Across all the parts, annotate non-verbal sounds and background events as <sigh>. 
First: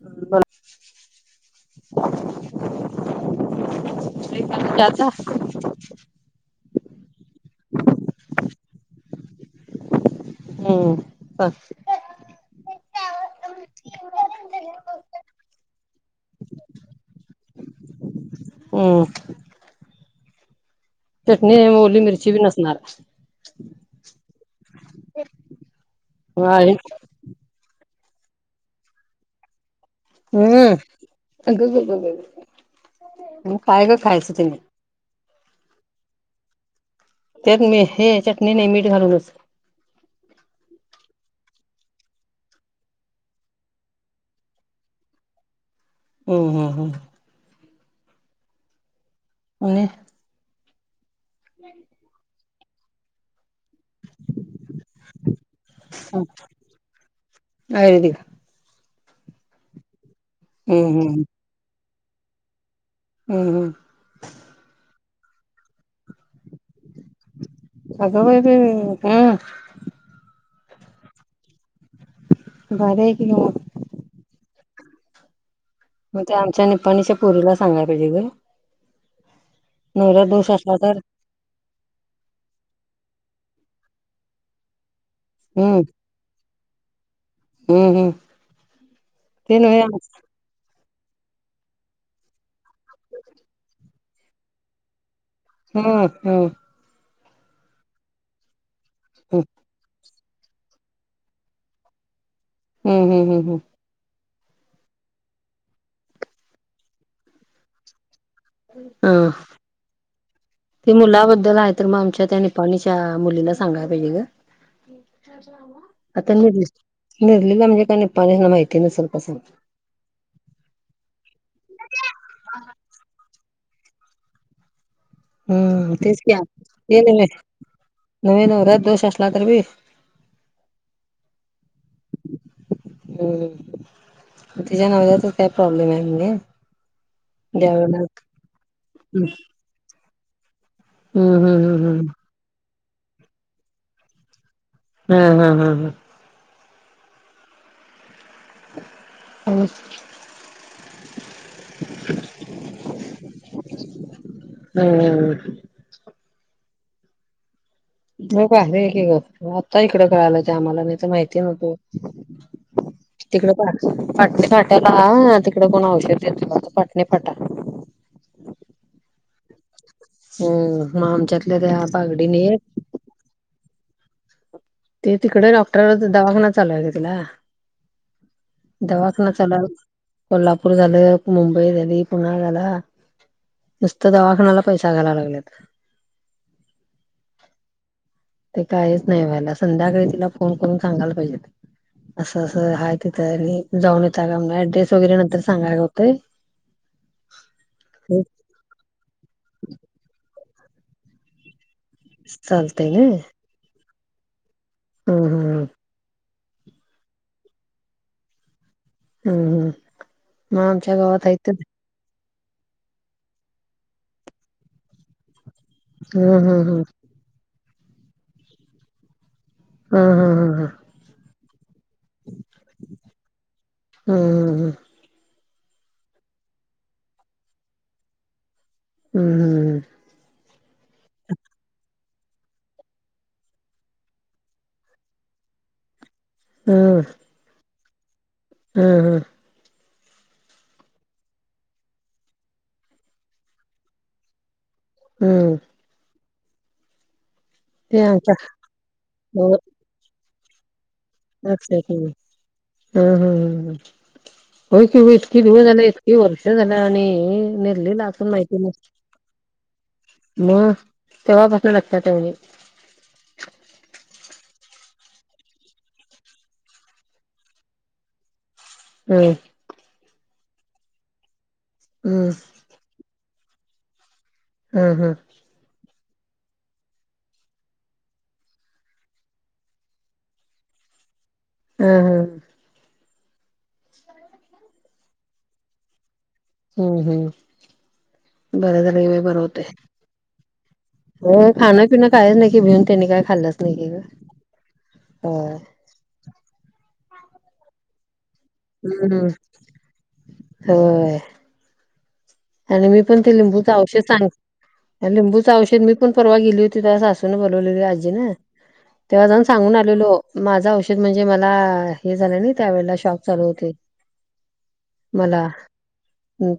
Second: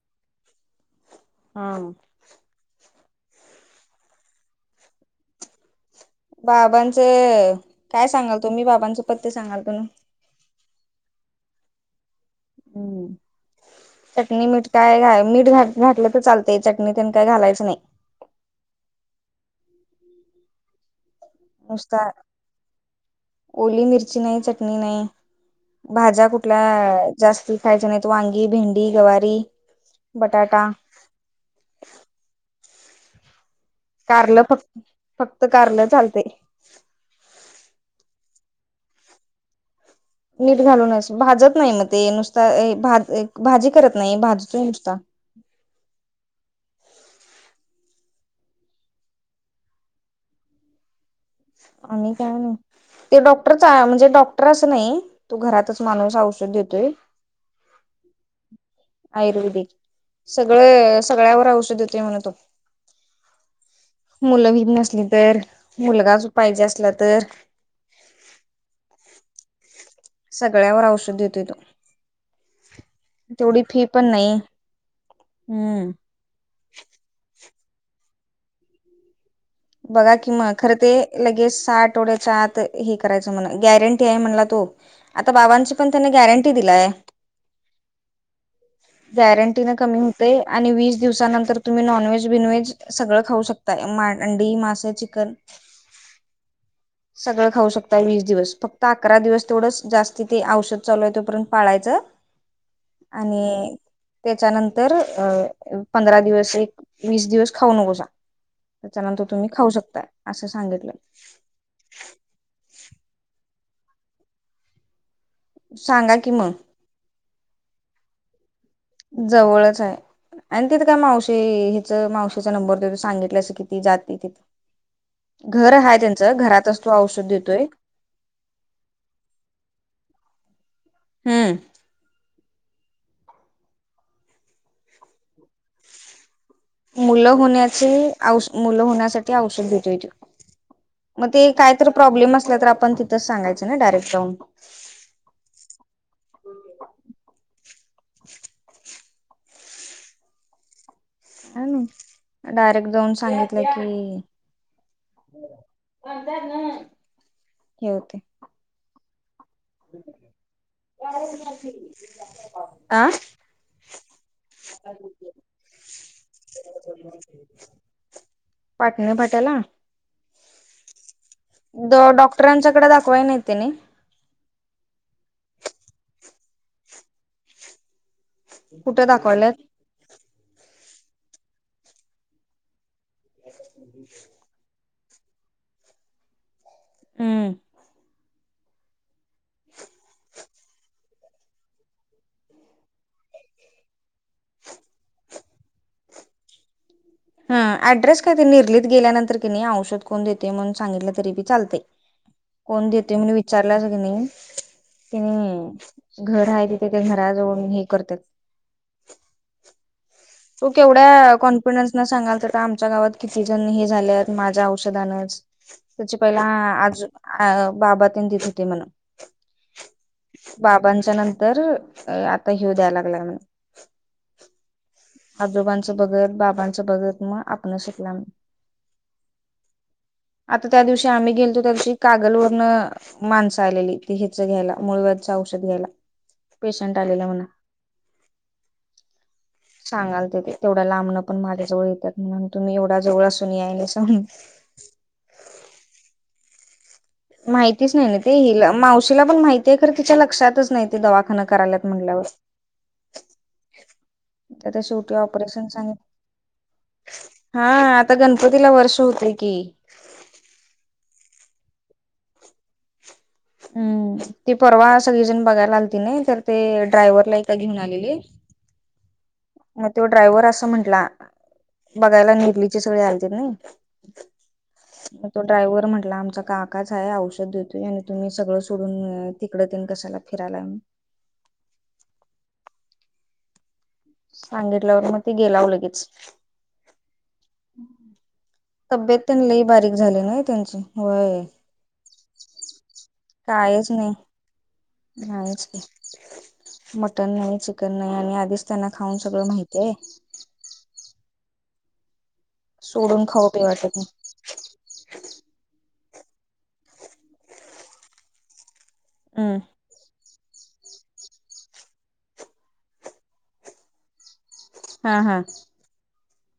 ह बर. हा. ता <inaudible> बाबांचं काय सांगाल तु मी बाबांचं पत्य सांगाल तो न मी. हम्म. पत्य. हम्. चटणी मीठ काय घ मीठ घ घातलं तर चालतयं. चटणी तेन काय घालायच नाही. हं. <unintelligible> चटणी ओली नुसता मिरची बी नसणार. ओली मिरची नाही. चटणी नाही. भाज्या कुठल्या जास्ती खायचे नाहीत. वांगी, भेंडी, गवारी बटाटा हम्. अगं गं गं गं गं. कारल फक्त. फक्त कारलं चालतयं. त्यात मी हे चटणी नाही मीठ घालूनच. मीठ घालूनच. भाजत नाही मग ते नुसता हे भाजी करत नाही भाजूच नुसता. हम्. हम. हम्. आणि - - आणि काय नाही. ते डॉक्टर आहे चा - -म्हणजे डॉक् क्टर असं नाही. तो घरातच माणूस औषध देतोय. आयुर्वेदिक आयुर्वेदिक. हम्म सगळं हम्म सगळ्यावर औषध देतोय म्हणतो. हम्. हम. मुलं हाईत नसली तर, मुलगाच पाहिजे असला तर आग बाई बाई बाई हं. सगळ्यावर औषध देतोयं तो. भारी हाय की. मग तेवढी फी पण नाही. हम्म. मग ते आमच्या निपाणीच्या पुरीला सांगाला पाहिजे गं. बघा किं म असला खरं ते तर लगेच सा आठवड्याच्या आत हे करायचं म्हण गॅरंटी हाय म्हणला तो. आता बाबांची हम्म पण तेनं गॅरंटी दिलाय. हम्म हम्म ते गॅरंटी न नव्हे कमी हुतयं आणि वीस दिवसानंतर तुम्ही नॉनव्हेज बिनव्हेज सगळं खाऊ शकताय. मा - - अंडि, मास, चिकन. हम, हम. सगळं खाऊ शकताय वीस दिवस फक्त अकरा हम्म दिवस तेवढंच जास्त - - किथली औषध चालू हाय तोपर्यंत पाळायचं हम्म हम्म हम्म आणि त्याच्यानंतर अ पंधरा दिवस एक वीस दिवस खाऊ नकोसा. हा. त्याच्यानंतर तुम्ही खाऊ शकताय असं ते सांगितलं मुलाबद्दल आहेत तर मग आमच्या त्या निपाणीच्या मुलीला सांगायला पाहिजे गं. सांगा की आता मग निरली. निरलीला म्हणजे काय निपाणीस माहिती नसलं. जवळच हाय. आणि तिथं काय मावशी हिच मावशीचा नंबर दे त सांगितलं अस किती जाते तिथं. घर हम्म आहेय तेच त्यांचं घरातचतो औषध देतोय. नवी नवऱ्यात दोष असला तररी बी. हम्म. हम्. तिच्या नवऱ्यातच काय प्रॉब्लेम हाय म्हणे. मुलं होण्याचे द्यावेळेला औष मुलं होण्यासाठी औषध देतोय तो. मग ते हम्म हम्म कायत हम्म हम्म प्रॉब्लेम असल्या तर आपण तिथंच सांगायचं ना डायरेक्ट जाऊन.. हम् हम् हम हम. आणि <unintelligible> डायरेक्ट जाऊन सांगितलं की. ठव. मग आहे कर आता इकडं कळाला ते आम्हाला नाही तर माहिती नव्हतो. आ तिकडे फाटणे फाट्याला तिकडे कोण औषध द तु त पाटणे फाटा. पाटणे फट्याला. हो मा आमच. द डॉक्टरांच्याकडे दाखवाय नाही ते नाही. ते तिकडे डॉक्टरवर दवाखाना चालूय तिला. कुठे दवाखाना दाखवायल्यात चालू आहे. कोल्हापूर झालं मुंबई झाली पुन झाला नुसतं दवाखान्याला. पैसा घायला लागल्यात. हम्म. ते काहीच नाही व्हायला संध्याकाळी तिला फोन करून सांगायला पाहिजे. असं असं आहे तिथं जाऊन येत का मग ऍड्रेस वगैरे नंतर सांगाय का होते. ह ऍड्रेस काय ते निर्लीित गेल्यानंतर कि नाही औषध कोण देते म्हणून सांगितलं तरी बी चालते. कोण चालतंय ना देते म्ह विचारला अस की नाही की हम्म हम्म नाही. घर आहे तिथे ते घराजवळन हे करतात. हम् हम्. तू केवढा कनफिडेनस. सांगाल तर आमच्या गावात किती जण हे झाले आहेत माझ्या औषधान. त्याची हम्म पहिला हम्म आजून बाबा त्यां देत होती म्हणून. हम हा हा हा. पंच्या नंतर आता हिऊ द्याय लागला म्हण.. हम्म. अबजोबांचं बघत बाबांचं बघत मग आपण शकला्. हम्म. हम्म. आता त्या दिवशी आम्ही गेलतो त्या दिवशी कागल वरन. माणसं आलेली ती ह्याच घ्यायला मुळव्याच औषध घ्यायला पेशंट आलेला म्हणा. हम् हम. सांगल ते तेवढं लांबणं पण माझ्याजवळ येतात म्ह तुम्ही एवढा जवळ असून यायले सून. हम्म. माहितीच नाही नाही ते हि मावशीला पण माहिती आहे खर तिच्या लक्षातच नाही. दवाखा करायत म्हटल्यावर. हं हं हं त्या होय की हो, शेवटी इतकी दिवस ऑपरेशन झाले इतकी वर्ष झालं आणि सांगित हा निर्लीला आता असून माहिती गणपतीला वर्ष होते. ककी. मग तेव्हापासून लगतातवी. हम्म ती परवा सगळीजण बघायला आलती नाही तर ते ड्रायव्हरला एका घेऊन आलेले. हम्म. मग तो ड्रायव्हर असं म्हंटला हम्म हम्म बघायला निरलीचे सगळे आलेतील ना. हम् हम्. तो ड्रायव्हर म्हटला आमचा काकाच आहे औषध देतोय आणि तुम्ही सगळं सोडून तिकडं तन कसायला. फेर आलय. हम हम. सांगितल्यावर मग ते गेलाव लगेच हम्म हम् बर झालं तब्येत बाई बर तेन होते लई बारीक झाली नाही त्यांची हो होय खाण पिण काहीच नाही की भेऊन त्यांनी काय खाल्लच नाही की ग नाहीच मटन नाही चिकन नाही आणि आधीच त्यांना हम्म खाऊन हम् सगळं माहिती आहे होय आणि मी पण सोडून ते खाऊ बी लिंबूच वाटत नाही औषध सांग लिंबूचं औषध मी पण परवा गेली होती तेव्हा सासूनं बोलवलेली आजी ना तेव्हा जाऊन हम्म सांगू ना ो माझा औषध म्हणजे मला हे झालं ना त्या वळेला शॉक चालू होते. हा हा मला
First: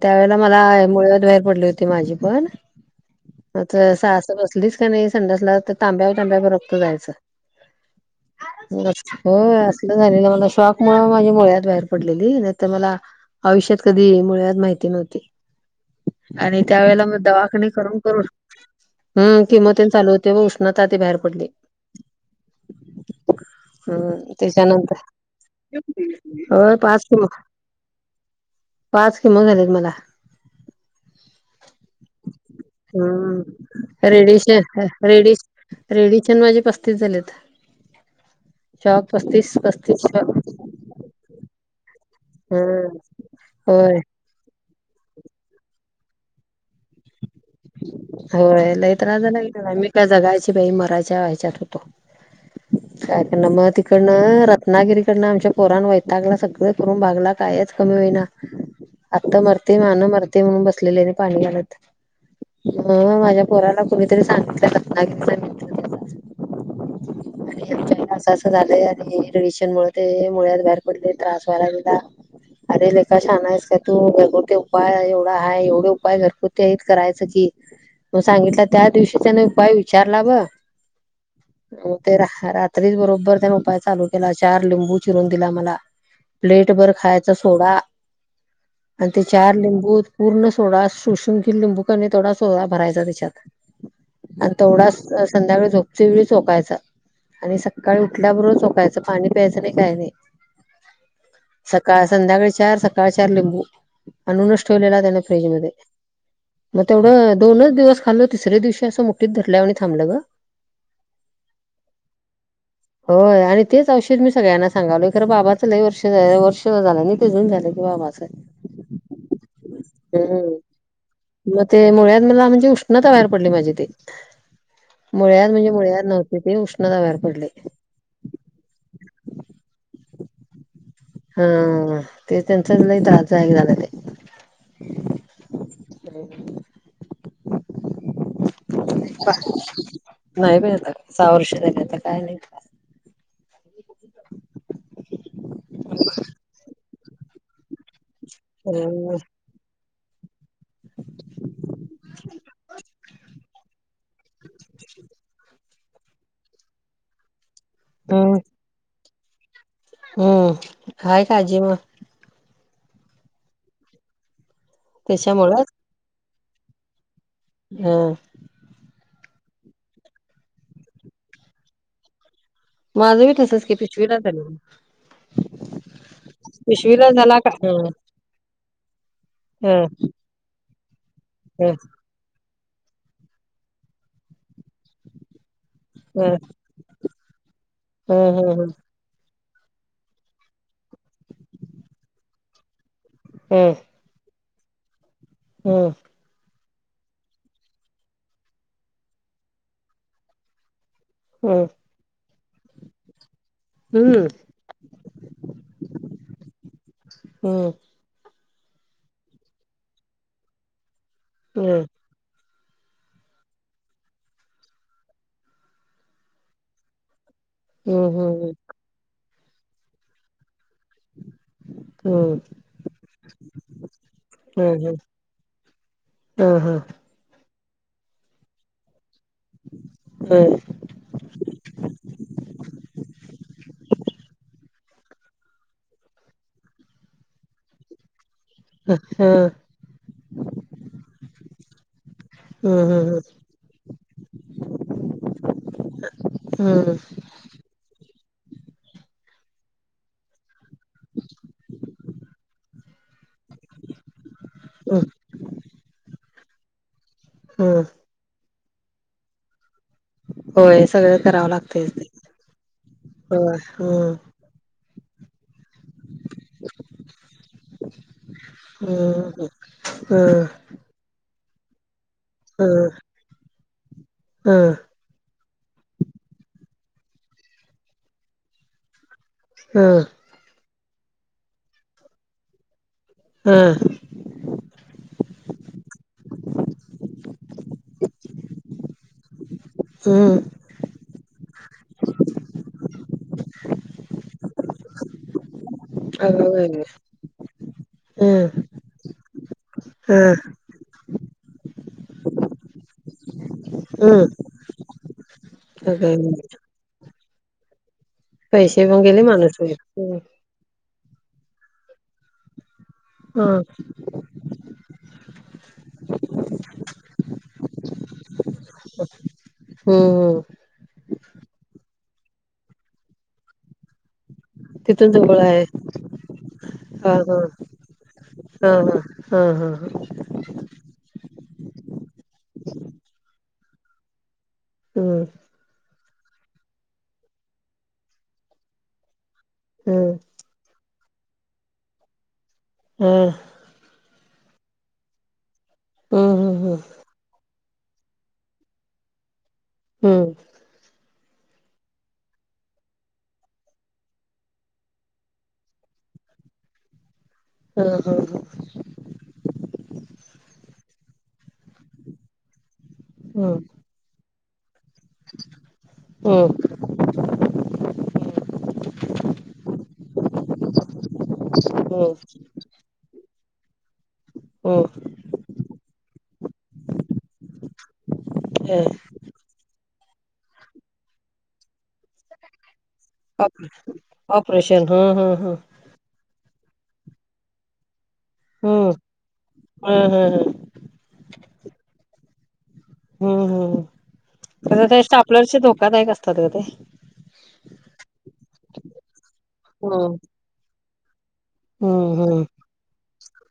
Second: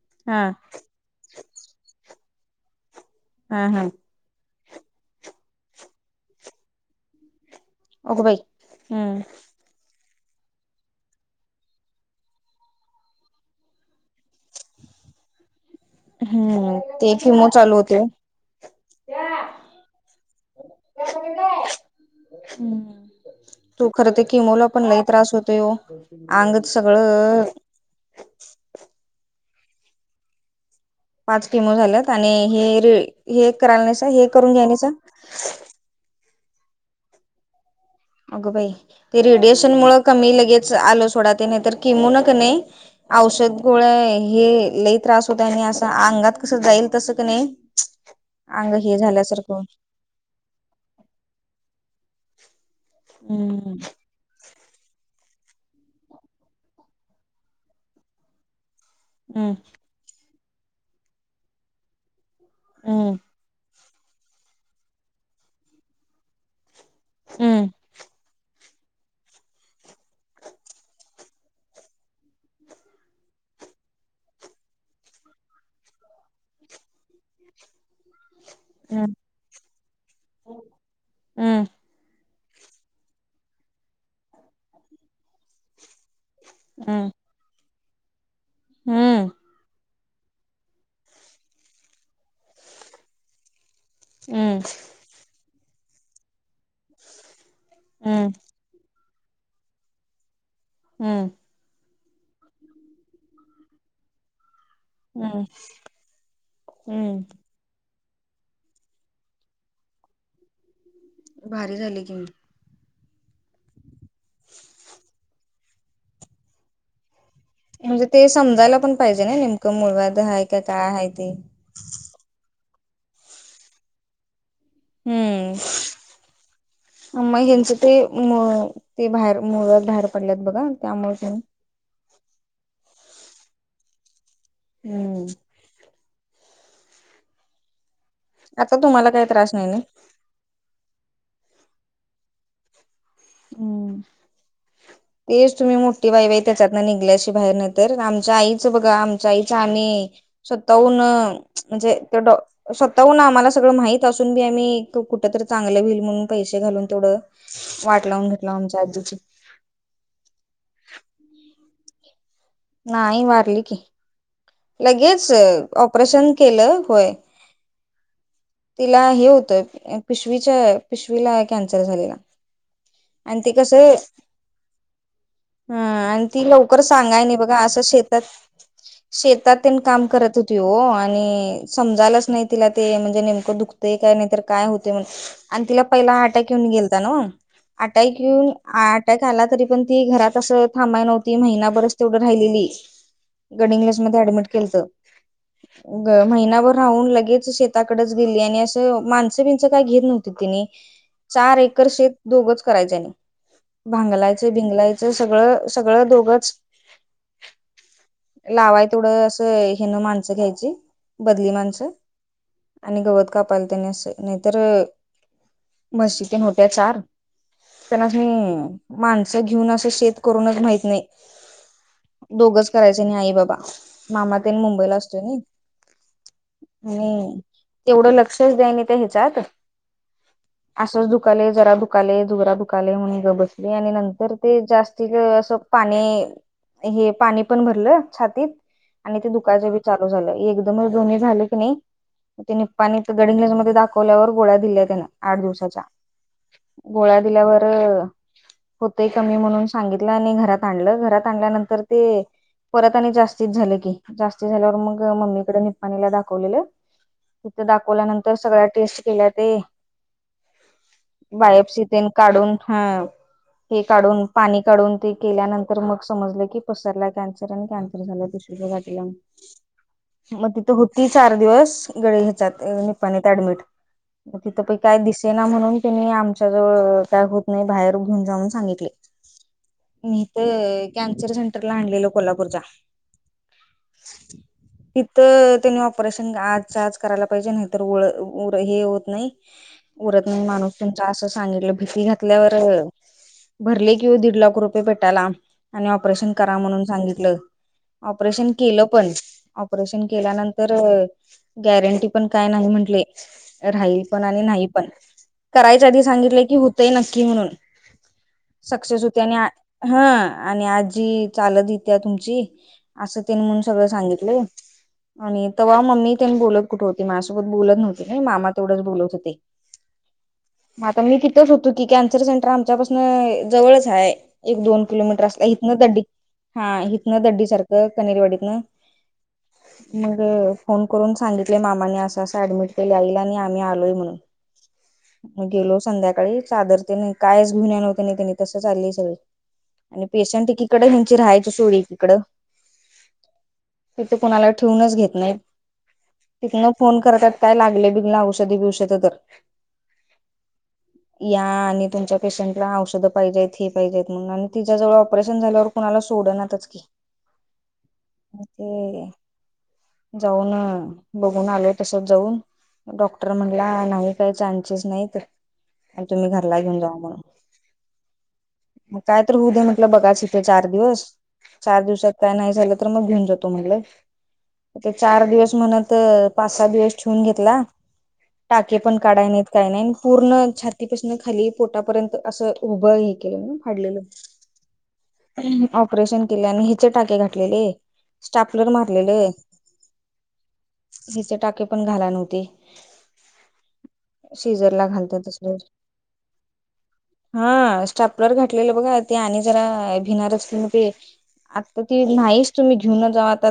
त्यावेेळेला हा मुळव्याद. बाहेर पडली होती माझ पण हा हा बसलीच का नाही संड्यासला तर तांब्या तांब्या भर रक्त जायचं. अगं बाई हम्म होय झाले मला शॉक मुळ माझ्या मुळ्यात बाहेर पडलेली नाही तर मला आयुष्यात कधी येई मुळव्याद माहिती नव्हती. आणि हम्म त्या वेळेला ते मग किमो दवाखाने चालू करून होते करून हम् किमो तीन चालू होते व उष्णता ती बाहेर पडली हम्म तू खरं ते हम्म किमोला पण लई त्याच्यानंतर त्रास होत अंग होय पाच किमो सगळं पाच किमाो झालेत मला. पाच कीमो झाल्यात आणि हे र हम्म हे करण्याचा हे करून घेण्याचा रेडिशन माझे पस्तीस झालेत. अगं बाई शॉक ते पस्तीस रेडिएशन मुळ पस्तीस कमी शॉक लगेच आल सोडा त्या नाही तर किमोन का नाही हम्म औषध गोळ्या होय हे लई त्रास होत आणि अस अंगात कस जाईल तस क नाही होय अंग लय हे त्रास झाला की झाल्यासारखं त्याला मी काय जगायची बाई मरायच्या ह्याच्यात होतो. हम्म <unintelligible> रत्नागिरीकडनं आमच्या पोरन वैतागला सगळं करून भागला कायच कमी होईना ह आत्ता हम्म मरते मान मरते म्हणून बसलेले पाणी घालत हम्म मग माझ्या पोराला कुणीतरी सांगितलं रत्नागिरी च असं झालंय आणि रवि त्यामुळे ते मुळव्याद बाहेर पडले त्रास व्हय लागला. अरे लेका शहाणा आहेस का तू घरगुती उपाय एवढा आहे एवढे उपाय घरगुती करायचं की मग सांगितलं त्या हम्म दिवशी त्याने उपाय विचारला ब हमं हो ते रात्रीच बरोबर त्याने उपाय चालू केला चार लिंबू चिरून दिला मला. प्लेट भर हम्म खायचा सोडा आणि ते हम्म हम्म चार लिंबू पूर्ण सोडा शोषून घेईल लिंबू की नाही पूर्ण सोडा भरायचा त्याच्यात हम्म आणि तेवढा संध्याकाळी झोपते वेळी चोकायचा आणि काळी हम्म उठल्याबरोबर चोकायचं, पाणी प्यायचं नाही काही नाही. हम्म. सकाळ संध्याकाळी चार सकाळ चार लिंबू आणूनच ठेवलेला त्यान हम्म फ्रीज मध्ये, मग हम्म तेवढं दोनच दिवस खाल्ल तिसऱ्या दिवशी असं मुठीत धरल्यावानी थांबलं गं. भारी झाल की म होय आणि तेच औषध मी सगळ्यांना सांगावलंय खरं बाबाच ल वर्ष वर्ष झालं आणि तेिजून झालं की म्हणजे बाबाचं ते समजायला पण पाहिजे ना नेमकं मूळव्याध आहे हम्म का काय आहे ते मग ते मूळव्याध मला म्हणजे उष्णता बाहेर पडली माझी ते - मुळ्यात हम्म म्हणजे मुळ्यात नव्हती ते उष्णताबाहेर मग पडले ह्यांचं ते ते बाहेर मूळव्याध बाहेर पडल्यात बघा त्यामुळे ह ते त्यांच नाही जाही झालं ते हम्म. <inaudible> आता तुम्हाला काही त्रास नाही नाही बय आता, सहा वर्षे झाली आता काय नही. हम्म तेच तुम्ही मोठी बाईबाई त्याच्यात ना निघल्याशी बाहेर नहि तर आम आमच्या आईचं बघा हम्म आमच्या आई आणि स्वतःहून म्हणजे तेवढं स्वतःहून आम्हाला सगळं माहित असून बी आम्ही कुठ चांगलं व्हईल म्हणून पैसे घालून तेवढं वाट लावून हम्म घेतला आमच्या आजीची हम्म आहे काळजी मग नाही मारली की, लगेच त्याच्यामुळंच ऑपरेशन केलं होय. हम. तिला हे होतं पिशवीच्या पिशवीला कॅन्सर झालेला. माझं बी तसंच कि पिथवीला झालेलं. हं आणि ती लवकर पिशवीला सांगाय नही झाला का बघा असं हं शेतात शेतातीन हं काम करत होती हो, आणि हं समजालाच नाही. तिला ते म्हणजे नेमकं दुखतंय काय नाही तर काय होतंय आणि तिला पहिला हं आटाक येऊन गेलता नव्ह. आटाक हं येेऊन हं हं आ काय खाल्ला तरी पण ती घरात अस थांबाय नव्हती. महिनाभरच तेवढं राहिलेली हं गडंहिंग्लज मधं ऍडमिट केलतं हं महिनाभर राहून लगेच शेताकडच गेली आणि असं माणसं बिणसं काय घेत नव्हती तिनी <inaudible> चार एकर शेत दोघंच करायचने. होय भांगलायचे भिंगलायचं सगळं सगळं दोघंच हम लावाय तेवढं असं हेनं माणसं घ्यायची, बदली माणसं आणि गवत कापायला त्यानी असं नाही तरर म्हशी ते मोठ्या चार त्यांना <unintelligible> माणसं घेऊन असं शेत करूनच माहित नाही. दोघच करायचे आणि आई बाबा. मामा तेन मुंबईला असतोय नहि. आणि तेवढं लक्षच द्यान ते ह्याच्यात असंच दुखयलं जरा दुखायलं जोरा दखायलं म्हणून गप बसली आणि नंतर ते जास्तीत असं पाणी हे पाणी पण भरलं छातीत आणि ते दुकायचं बी चालू झालं एकदमच दोन्ही झालं की नाही ते निप्पानी गडहिंग्लज मध्ये दाखवल्यावर गोळ्या दिल्या त्यानं, आठ दिवसाच्या गोळ्या लावर होतय कमी म्हणून सांगितलं आणि घरात आणलं घरात आणल्यानंतर ते परत आणि जास्त झा कीस् झाल्यावर मग मम्मीकडे निणी दाखवले तिथ दाखवल्यानंतर तर सगळ्या टेस्ट केल्या ते सगळं करावं वायप सी लागतयच तेन ते काढून हा होय हे काढून पाणी काढून ते केल्यानंतर मग समजलं की पसरला कॅन्सर आणि कनसर हम्म हम्म हम्म मग तिथ होती चार दिवस ग. तथ सेना म्हणून त्यांनी आमच्या जवळ काय होत नाही बाहेर घेऊन जाऊन सांगितले. हं. मीथ कॅन्सर सेंटरला आणलेलो कोल्हापूरच्या. हम. तिथं त्यानी ऑपरेशन आजच्या आज करायला पाहिजे नाहीतर वळ ऊर हे होत नाही उरत हम्म हम्म नहि माणूस तुमच असं सांगितलं भीती घातल्यावर भरले किंवा दीड लाख रुपये भेटायला. आणि ऑपरेशन अगं करा बाई म्हणून सांगितलं ऑपरेशन हम्म केलं पण ऑपरेशन हम्म केल्यानंतर तर गॅरंटी पण काय नाही म्हंटले. राहील पण हम्म आणि नाही पण करायच्या आधी अगं सांगितलं बाई. की हो. हो नक्की म्हणून पैसे पण सक्सेस होते गेले आणि माणूस होईल हम्म हा. आणि आजी चालत येते्या तुमची? असं तिने हा म्हून सगळं सांगितलंय. आणि तेव्हा मम्मी त्यांनी बोलत कुठे होते माझसोबत बोलत नव्हती मामा तेवढंच बोलत होते. हो हो. आता मी तिथंच होतो की कॅन्सर सेंटर आमच्यापासून जवळच आहे. एक दोन तिथून किलोमीटर जवळ असला आहे इथनं दड्डी हा इथनं दड्डी चरक कनीरी वाडीन हा हा हा हा हा मग फोन करून सांगितले मामाने असं असं ऍडमिट केले येईल आणि आम्ही आलोय म्हणून हम्म म गेलो संध्याकाळी चादरते नाही कायच घेऊन नव्हते नाही त्यांनी तस चाललं सगळी आणि हम्म पेशंटीकडं घची राहायची सोळी इीकडं. हम. तिथे कणाला ठेवूनच घेत नाही तथन हम्म फोन करतात. काय लागले बिघ औषधी बिषध तर हम्म. या आणि तुमच्या पेशंटला औषधं पाहिजेत हे पाहिजेत म्हणून आणि तिच्या जवळ ऑपरेशन झाल्यावर कुणाला सोडनाच की हा हा. ते जाऊन बघून आले तस जाऊन डॉक्टर हम्म म्हणला नाही काही चान्सेस नाहीत आणि तुम्ही हम्म घरला घेऊन जावा म्हणून काय तर होऊ दे म्हटलं बघाच इथे चार दिवस चार हम्म दिवसात हम्म काय नाही झालं तर मग घेऊन जातो म्हटलं. हम्म ते चार दिवस म्हणत पाच सात दिवस ठेवून घेतला टाके पण हम्म काढाय नाही. काही नाही पूर्ण छातीपासून खाली पोटापर्यंत असं उभं ऑप ऑपरेशन हं हं <unintelligible> ऑपरेशन केलेने हिचे टाके घातलेले स्टापलर हं मारलेले हं हं हं हिचे टाके पण घाला नव्हते. हम्म शिजरला हम् ते घालतात तसले स्टापलरचे धोकादायक असतात का ते हा स्टापलर घटलेलं बघा ते आणि जरा हं भिणारच ते आता हं ती हं नाहीच तुम्ही घेऊन जा आता